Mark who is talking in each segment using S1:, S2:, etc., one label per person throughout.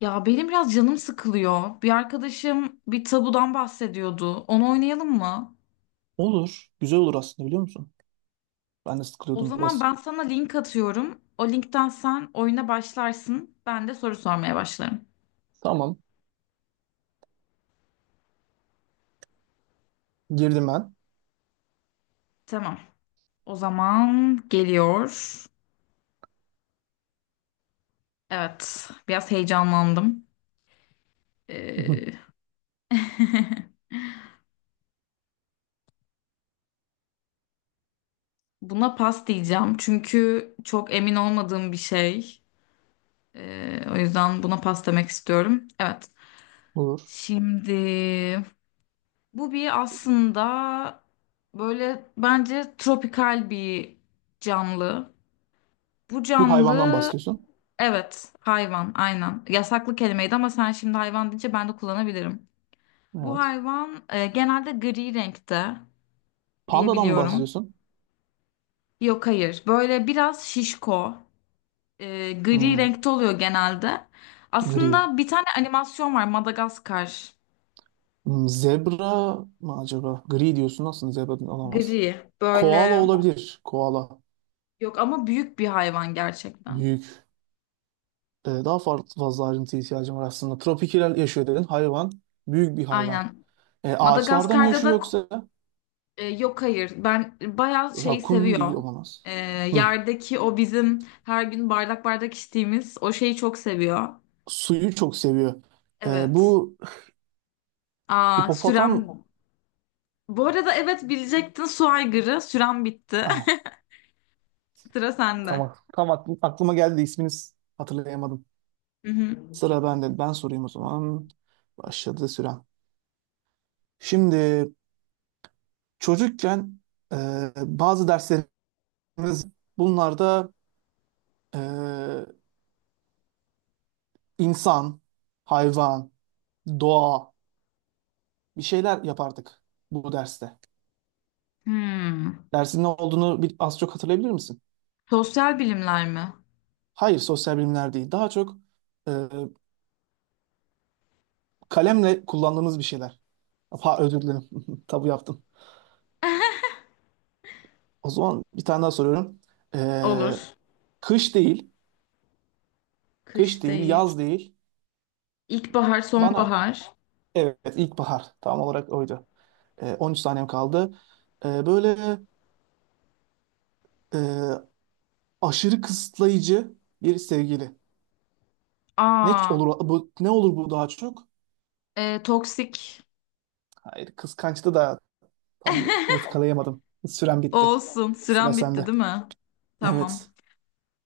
S1: Ya benim biraz canım sıkılıyor. Bir arkadaşım bir tabudan bahsediyordu. Onu oynayalım mı?
S2: Olur. Güzel olur aslında biliyor musun? Ben de
S1: O
S2: sıkılıyordum
S1: zaman
S2: biraz.
S1: ben sana link atıyorum. O linkten sen oyuna başlarsın. Ben de soru sormaya başlarım.
S2: Tamam. Girdim ben.
S1: Tamam. O zaman geliyor. Evet, biraz heyecanlandım. Ee, buna pas diyeceğim çünkü çok emin olmadığım bir şey. O yüzden buna pas demek istiyorum. Evet.
S2: Olur.
S1: Şimdi bu bir aslında böyle bence tropikal bir canlı. Bu
S2: Bir hayvandan
S1: canlı
S2: bahsediyorsun.
S1: evet, hayvan, aynen. Yasaklı kelimeydi ama sen şimdi hayvan deyince ben de kullanabilirim. Bu
S2: Evet.
S1: hayvan genelde gri renkte
S2: Pandadan mı
S1: diyebiliyorum.
S2: bahsediyorsun?
S1: Yok hayır, böyle biraz şişko, gri
S2: Hmm,
S1: renkte oluyor genelde.
S2: Gri.
S1: Aslında bir tane animasyon var, Madagaskar.
S2: Zebra mı acaba? Gri diyorsun. Aslında zebra olamaz.
S1: Gri
S2: Koala
S1: böyle,
S2: olabilir. Koala.
S1: yok ama büyük bir hayvan gerçekten.
S2: Büyük. Daha farklı fazla ayrıntı ihtiyacım var aslında. Tropikal yaşıyor dedin. Hayvan. Büyük bir hayvan.
S1: Aynen.
S2: Ağaçlarda mı
S1: Madagaskar'da
S2: yaşıyor
S1: da
S2: yoksa?
S1: yok hayır. Ben bayağı şey
S2: Rakun değil
S1: seviyor.
S2: olamaz.
S1: E,
S2: Hmm,
S1: Yerdeki o bizim her gün bardak bardak içtiğimiz o şeyi çok seviyor.
S2: Suyu çok seviyor.
S1: Evet.
S2: Bu
S1: Aa
S2: Hipopotam.
S1: sürem. Bu arada evet, bilecektin, su aygırı. Sürem bitti.
S2: Ah,
S1: Sıra sende.
S2: tamam, tam aklıma geldi de isminiz hatırlayamadım.
S1: Hı hı.
S2: Sıra bende. Ben sorayım o zaman. Başladı süren. Şimdi çocukken e, bazı derslerimiz bunlarda e, insan, hayvan, doğa bir şeyler yapardık bu derste.
S1: Hmm.
S2: Dersin ne olduğunu az çok hatırlayabilir misin?
S1: Sosyal bilimler mi?
S2: Hayır, sosyal bilimler değil. Daha çok e, kalemle kullandığımız bir şeyler. Ha, özür dilerim. Tabu yaptım. O zaman bir tane daha soruyorum. Ee,
S1: Olur.
S2: Kış değil, kış
S1: Kış
S2: değil,
S1: değil.
S2: yaz değil.
S1: İlkbahar,
S2: Bana,
S1: sonbahar.
S2: evet, ilkbahar tam olarak oydu. 13 saniyem kaldı. Böyle e, aşırı kısıtlayıcı bir sevgili. Ne
S1: Aa,
S2: olur bu, ne olur bu daha çok?
S1: toksik.
S2: Hayır, kıskançtı da tam yakalayamadım. Sürem bitti.
S1: Olsun.
S2: Sıra
S1: Sürem bitti
S2: sende.
S1: değil mi?
S2: Evet,
S1: Tamam.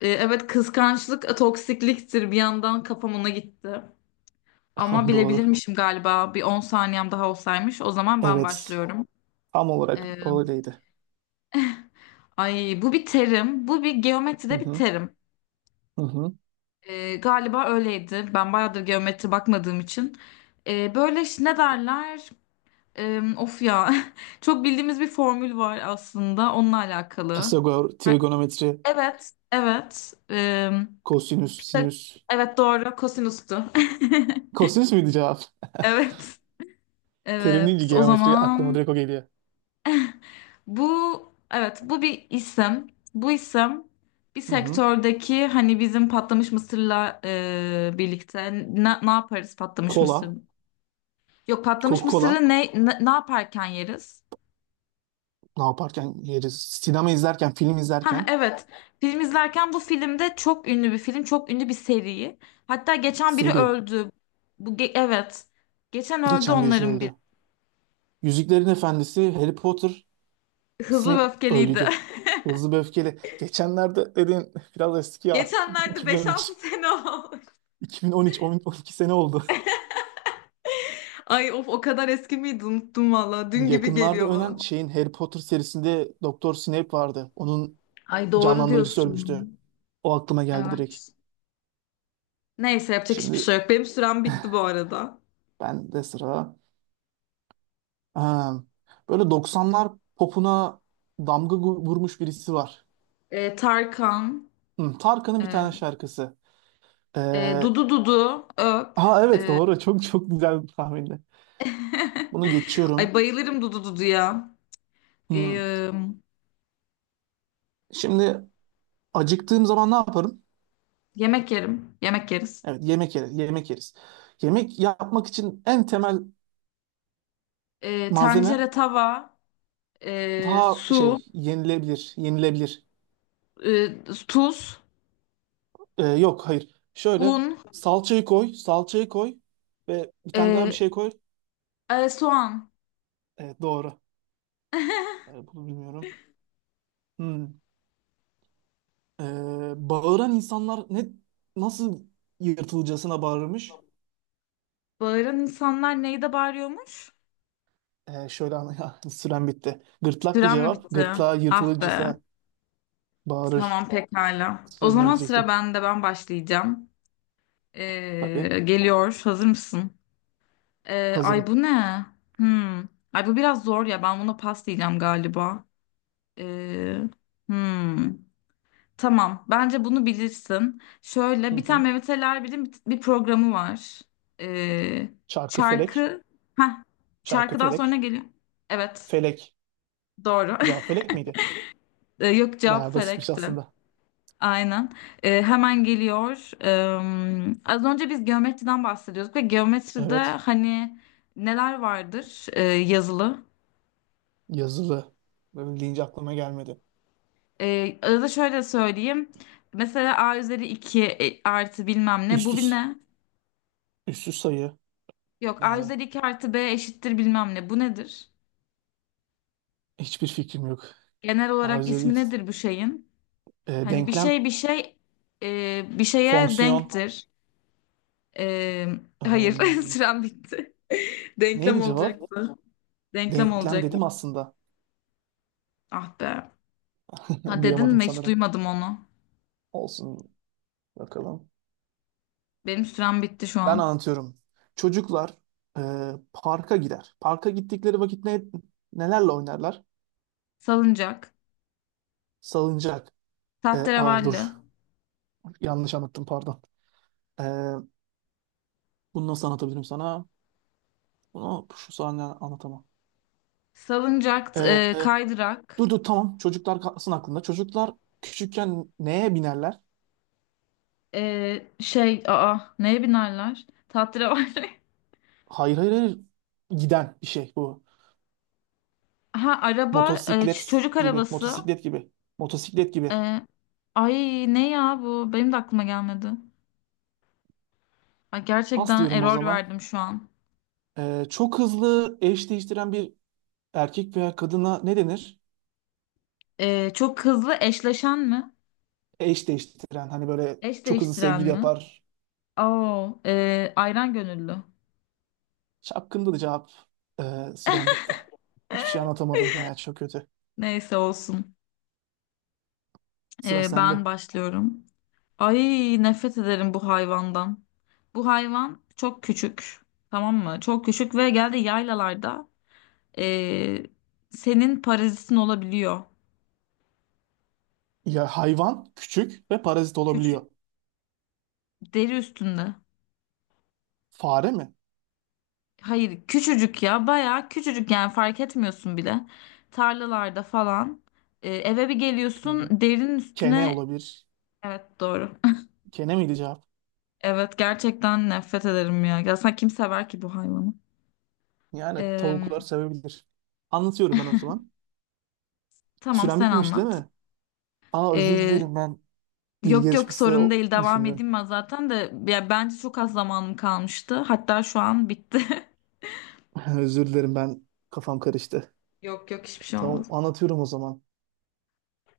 S1: Evet, kıskançlık toksikliktir. Bir yandan kafam ona gitti. Ama
S2: doğru.
S1: bilebilirmişim galiba. Bir 10 saniyem daha olsaymış. O zaman ben
S2: Evet,
S1: başlıyorum.
S2: tam olarak
S1: E,
S2: öyleydi.
S1: Ay, bu bir terim. Bu
S2: Hı
S1: geometride bir
S2: hı,
S1: terim.
S2: hı hı.
S1: Galiba öyleydi. Ben bayağıdır geometri bakmadığım için. Böyle ne derler? Of ya. Çok bildiğimiz bir formül var aslında. Onunla alakalı.
S2: Pisagor,
S1: Ay,
S2: trigonometri,
S1: evet, evet.
S2: kosinüs,
S1: Pita-
S2: sinüs.
S1: evet doğru. Kosinüstü.
S2: Kosinüs müydü cevap?
S1: Evet.
S2: Terim deyince
S1: Evet, o
S2: geometri aklıma
S1: zaman
S2: direkt o geliyor.
S1: bu, evet, bu bir isim. Bu isim bir
S2: Hı hı.
S1: sektördeki, hani bizim patlamış mısırla birlikte ne, ne yaparız patlamış mısır?
S2: Kola.
S1: Yok, patlamış
S2: Coca-Cola.
S1: mısırı ne, ne, ne yaparken yeriz?
S2: Ne yaparken yeriz? Sinema izlerken, film
S1: Ha
S2: izlerken.
S1: evet. Film izlerken, bu filmde çok ünlü bir film, çok ünlü bir seri. Hatta geçen biri
S2: Seri.
S1: öldü. Evet. Geçen öldü
S2: Geçen birisi
S1: onların biri.
S2: öldü. Yüzüklerin Efendisi, Harry Potter,
S1: Hızlı ve
S2: Snape
S1: Öfkeliydi.
S2: öldüydü. Hızlı ve Öfkeli. Geçenlerde dedin biraz eski ya.
S1: Geçenlerde beş
S2: 2013.
S1: altı sene oldu.
S2: 2013, 10 12 sene oldu.
S1: Ay of, o kadar eski miydi, unuttum valla. Dün gibi
S2: Yakınlarda
S1: geliyor
S2: ölen
S1: bana.
S2: şeyin Harry Potter serisinde Doktor Snape vardı. Onun
S1: Ay doğru
S2: canlandırıcısı
S1: diyorsun.
S2: ölmüştü. O aklıma geldi direkt.
S1: Evet. Neyse, yapacak hiçbir
S2: Şimdi
S1: şey yok. Benim sürem bitti bu arada.
S2: ben de sıra. Ha, böyle 90'lar popuna damga vurmuş birisi var.
S1: Tarkan,
S2: Hı, Tarkan'ın bir
S1: e,
S2: tane şarkısı. Ee,
S1: Dudu Dudu, Öp.
S2: ha, evet
S1: e,
S2: doğru. Çok çok güzel bir tahminde. Bunu
S1: Ay
S2: geçiyorum.
S1: bayılırım Dudu Dudu'ya.
S2: Hı.
S1: Ee,
S2: Şimdi acıktığım zaman ne yaparım?
S1: Yemek yerim. Yemek yeriz.
S2: Evet, yemek yeriz. Yemek yeriz. Yemek yapmak için en temel malzeme
S1: Tencere, tava,
S2: daha
S1: su,
S2: şey yenilebilir. Yenilebilir.
S1: tuz,
S2: Yok, hayır. Şöyle
S1: un,
S2: salçayı koy. Salçayı koy. Ve bir tane daha bir
S1: e,
S2: şey koy.
S1: soğan.
S2: Evet, doğru. Bunu bilmiyorum. Hmm. Ee, Bağıran insanlar nasıl yırtılcasına bağırmış?
S1: Bağıran insanlar neyde bağırıyormuş?
S2: Şöyle anla ya, süren bitti. Gırtlaklı
S1: Süren mi
S2: cevap.
S1: bitti?
S2: Gırtlağı
S1: Ah be.
S2: yırtılırcasına bağırır.
S1: Tamam pekala. O
S2: Sözüne
S1: zaman sıra
S2: gidecektim.
S1: bende, ben başlayacağım.
S2: Tabii.
S1: Geliyor. Hazır mısın? Ay,
S2: Hazırım.
S1: bu ne? Hmm. Ay, bu biraz zor ya. Ben buna pas diyeceğim galiba. Ee, hmm. Tamam. Bence bunu bilirsin.
S2: Hı
S1: Şöyle bir
S2: hı.
S1: tane Mehmet Ali Erbil'in bir programı var. Ee,
S2: Çarkı felek.
S1: Şarkı. Heh.
S2: Çarkı
S1: Şarkıdan sonra
S2: felek.
S1: geliyor. Evet.
S2: Felek.
S1: Doğru.
S2: Cevap felek miydi?
S1: Yok,
S2: Bayağı
S1: cevap
S2: basitmiş
S1: felekti.
S2: aslında.
S1: Aynen. Hemen geliyor. Az önce biz geometriden bahsediyorduk ve geometride
S2: Evet.
S1: hani neler vardır yazılı?
S2: Yazılı. Böyle deyince aklıma gelmedi.
S1: Arada şöyle söyleyeyim. Mesela a üzeri 2 artı bilmem ne.
S2: Üst
S1: Bu bir
S2: üst,
S1: ne?
S2: sayı.
S1: Yok, a
S2: Yani
S1: üzeri 2 artı b eşittir bilmem ne. Bu nedir?
S2: hiçbir fikrim yok.
S1: Genel olarak
S2: Arızalı.
S1: ismi nedir bu şeyin? Hani bir
S2: Denklem.
S1: şey bir şey bir şeye
S2: Fonksiyon.
S1: denktir. Ee, hayır,
S2: Ehm,
S1: sürem bitti. Denklem
S2: Neydi cevap?
S1: olacaktı. Denklem
S2: Denklem
S1: olacaktı.
S2: dedim aslında.
S1: Ah be. Ha dedin
S2: Duyamadım
S1: mi? Hiç
S2: sanırım.
S1: duymadım onu.
S2: Olsun, bakalım.
S1: Benim sürem bitti şu
S2: Ben
S1: an.
S2: anlatıyorum. Çocuklar e, parka gider. Parka gittikleri vakit nelerle oynarlar?
S1: Salıncak,
S2: Salıncak. Aa,
S1: tahterevalli,
S2: dur, yanlış anlattım, pardon. E, Bunu nasıl anlatabilirim sana? Bunu şu sahne anlatamam. E,
S1: salıncak,
S2: e,
S1: kaydırak,
S2: Dur dur, tamam, çocuklar kalsın aklında. Çocuklar küçükken neye binerler?
S1: şey, aa, neye binerler? Tahterevalli.
S2: Hayır, hayır, hayır, giden bir şey bu.
S1: Ha araba,
S2: Motosiklet
S1: çocuk
S2: gibi,
S1: arabası.
S2: motosiklet gibi, motosiklet gibi.
S1: E, Ay, ne ya bu? Benim de aklıma gelmedi. Ay,
S2: Pas
S1: gerçekten
S2: diyorum o
S1: error
S2: zaman.
S1: verdim şu an.
S2: Çok hızlı eş değiştiren bir erkek veya kadına ne denir?
S1: Çok hızlı eşleşen mi?
S2: Eş değiştiren, hani böyle
S1: Eş
S2: çok hızlı
S1: değiştiren
S2: sevgili
S1: mi?
S2: yapar.
S1: Oo, ayran gönüllü.
S2: Şapkında da cevap. Süren bitti. Hiçbir şey anlatamadım ya, çok kötü.
S1: Neyse olsun.
S2: Sıra sende.
S1: Ben başlıyorum. Ay nefret ederim bu hayvandan. Bu hayvan çok küçük. Tamam mı? Çok küçük ve geldi yaylalarda, eee, senin parazitin olabiliyor.
S2: Ya hayvan küçük ve parazit
S1: Küç
S2: olabiliyor.
S1: deri üstünde.
S2: Fare mi?
S1: Hayır, küçücük ya, bayağı küçücük, yani fark etmiyorsun bile. Tarlalarda falan. Eve bir geliyorsun, derinin
S2: Kene
S1: üstüne.
S2: olabilir.
S1: Evet doğru.
S2: Kene miydi cevap?
S1: Evet, gerçekten nefret ederim ya. Ya sen kim sever ki bu hayvanı?
S2: Yani
S1: Eee,
S2: tavuklar sevebilir. Anlatıyorum ben o zaman.
S1: tamam,
S2: Süren
S1: sen
S2: bitmiş değil
S1: anlat.
S2: mi? Aa, özür
S1: Ee,
S2: dilerim, ben bilgi
S1: Yok yok,
S2: yarışması
S1: sorun değil, devam
S2: düşündüm.
S1: edeyim ben zaten de ya, bence çok az zamanım kalmıştı. Hatta şu an bitti.
S2: Özür dilerim, ben kafam karıştı.
S1: Yok yok, hiçbir şey
S2: Tamam,
S1: olmaz.
S2: anlatıyorum o zaman.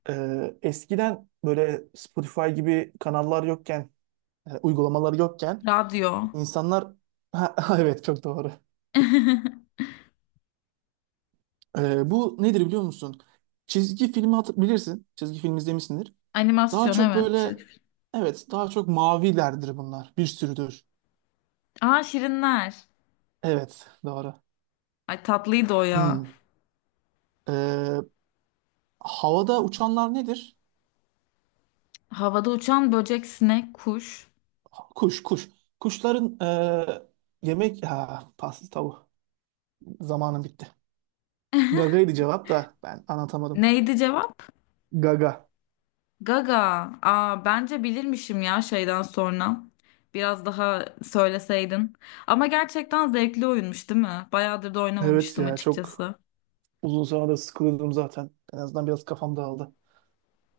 S2: Eskiden böyle Spotify gibi kanallar yokken, yani uygulamalar yokken
S1: Radyo.
S2: insanlar... Ha, evet, çok doğru. Bu nedir biliyor musun? Çizgi filmi bilirsin. Çizgi film izlemişsindir. Daha
S1: Animasyon
S2: çok
S1: evet.
S2: böyle...
S1: Çizgi film.
S2: Evet, daha çok mavilerdir bunlar. Bir sürüdür.
S1: Aa, Şirinler.
S2: Evet, doğru.
S1: Ay tatlıydı o ya.
S2: Hmm. Ee, Havada uçanlar nedir?
S1: Havada uçan böcek, sinek, kuş.
S2: Kuş, kuş. Kuşların yemek... Ha, pasta tavuğu. Zamanım bitti. Gaga'ydı cevap da, ben anlatamadım.
S1: Neydi cevap?
S2: Gaga.
S1: Gaga. Aa, bence bilirmişim ya şeyden sonra. Biraz daha söyleseydin. Ama gerçekten zevkli oyunmuş değil mi? Bayağıdır da
S2: Evet
S1: oynamamıştım
S2: ya, çok
S1: açıkçası.
S2: uzun sonra da sıkıldım zaten. En azından biraz kafam dağıldı.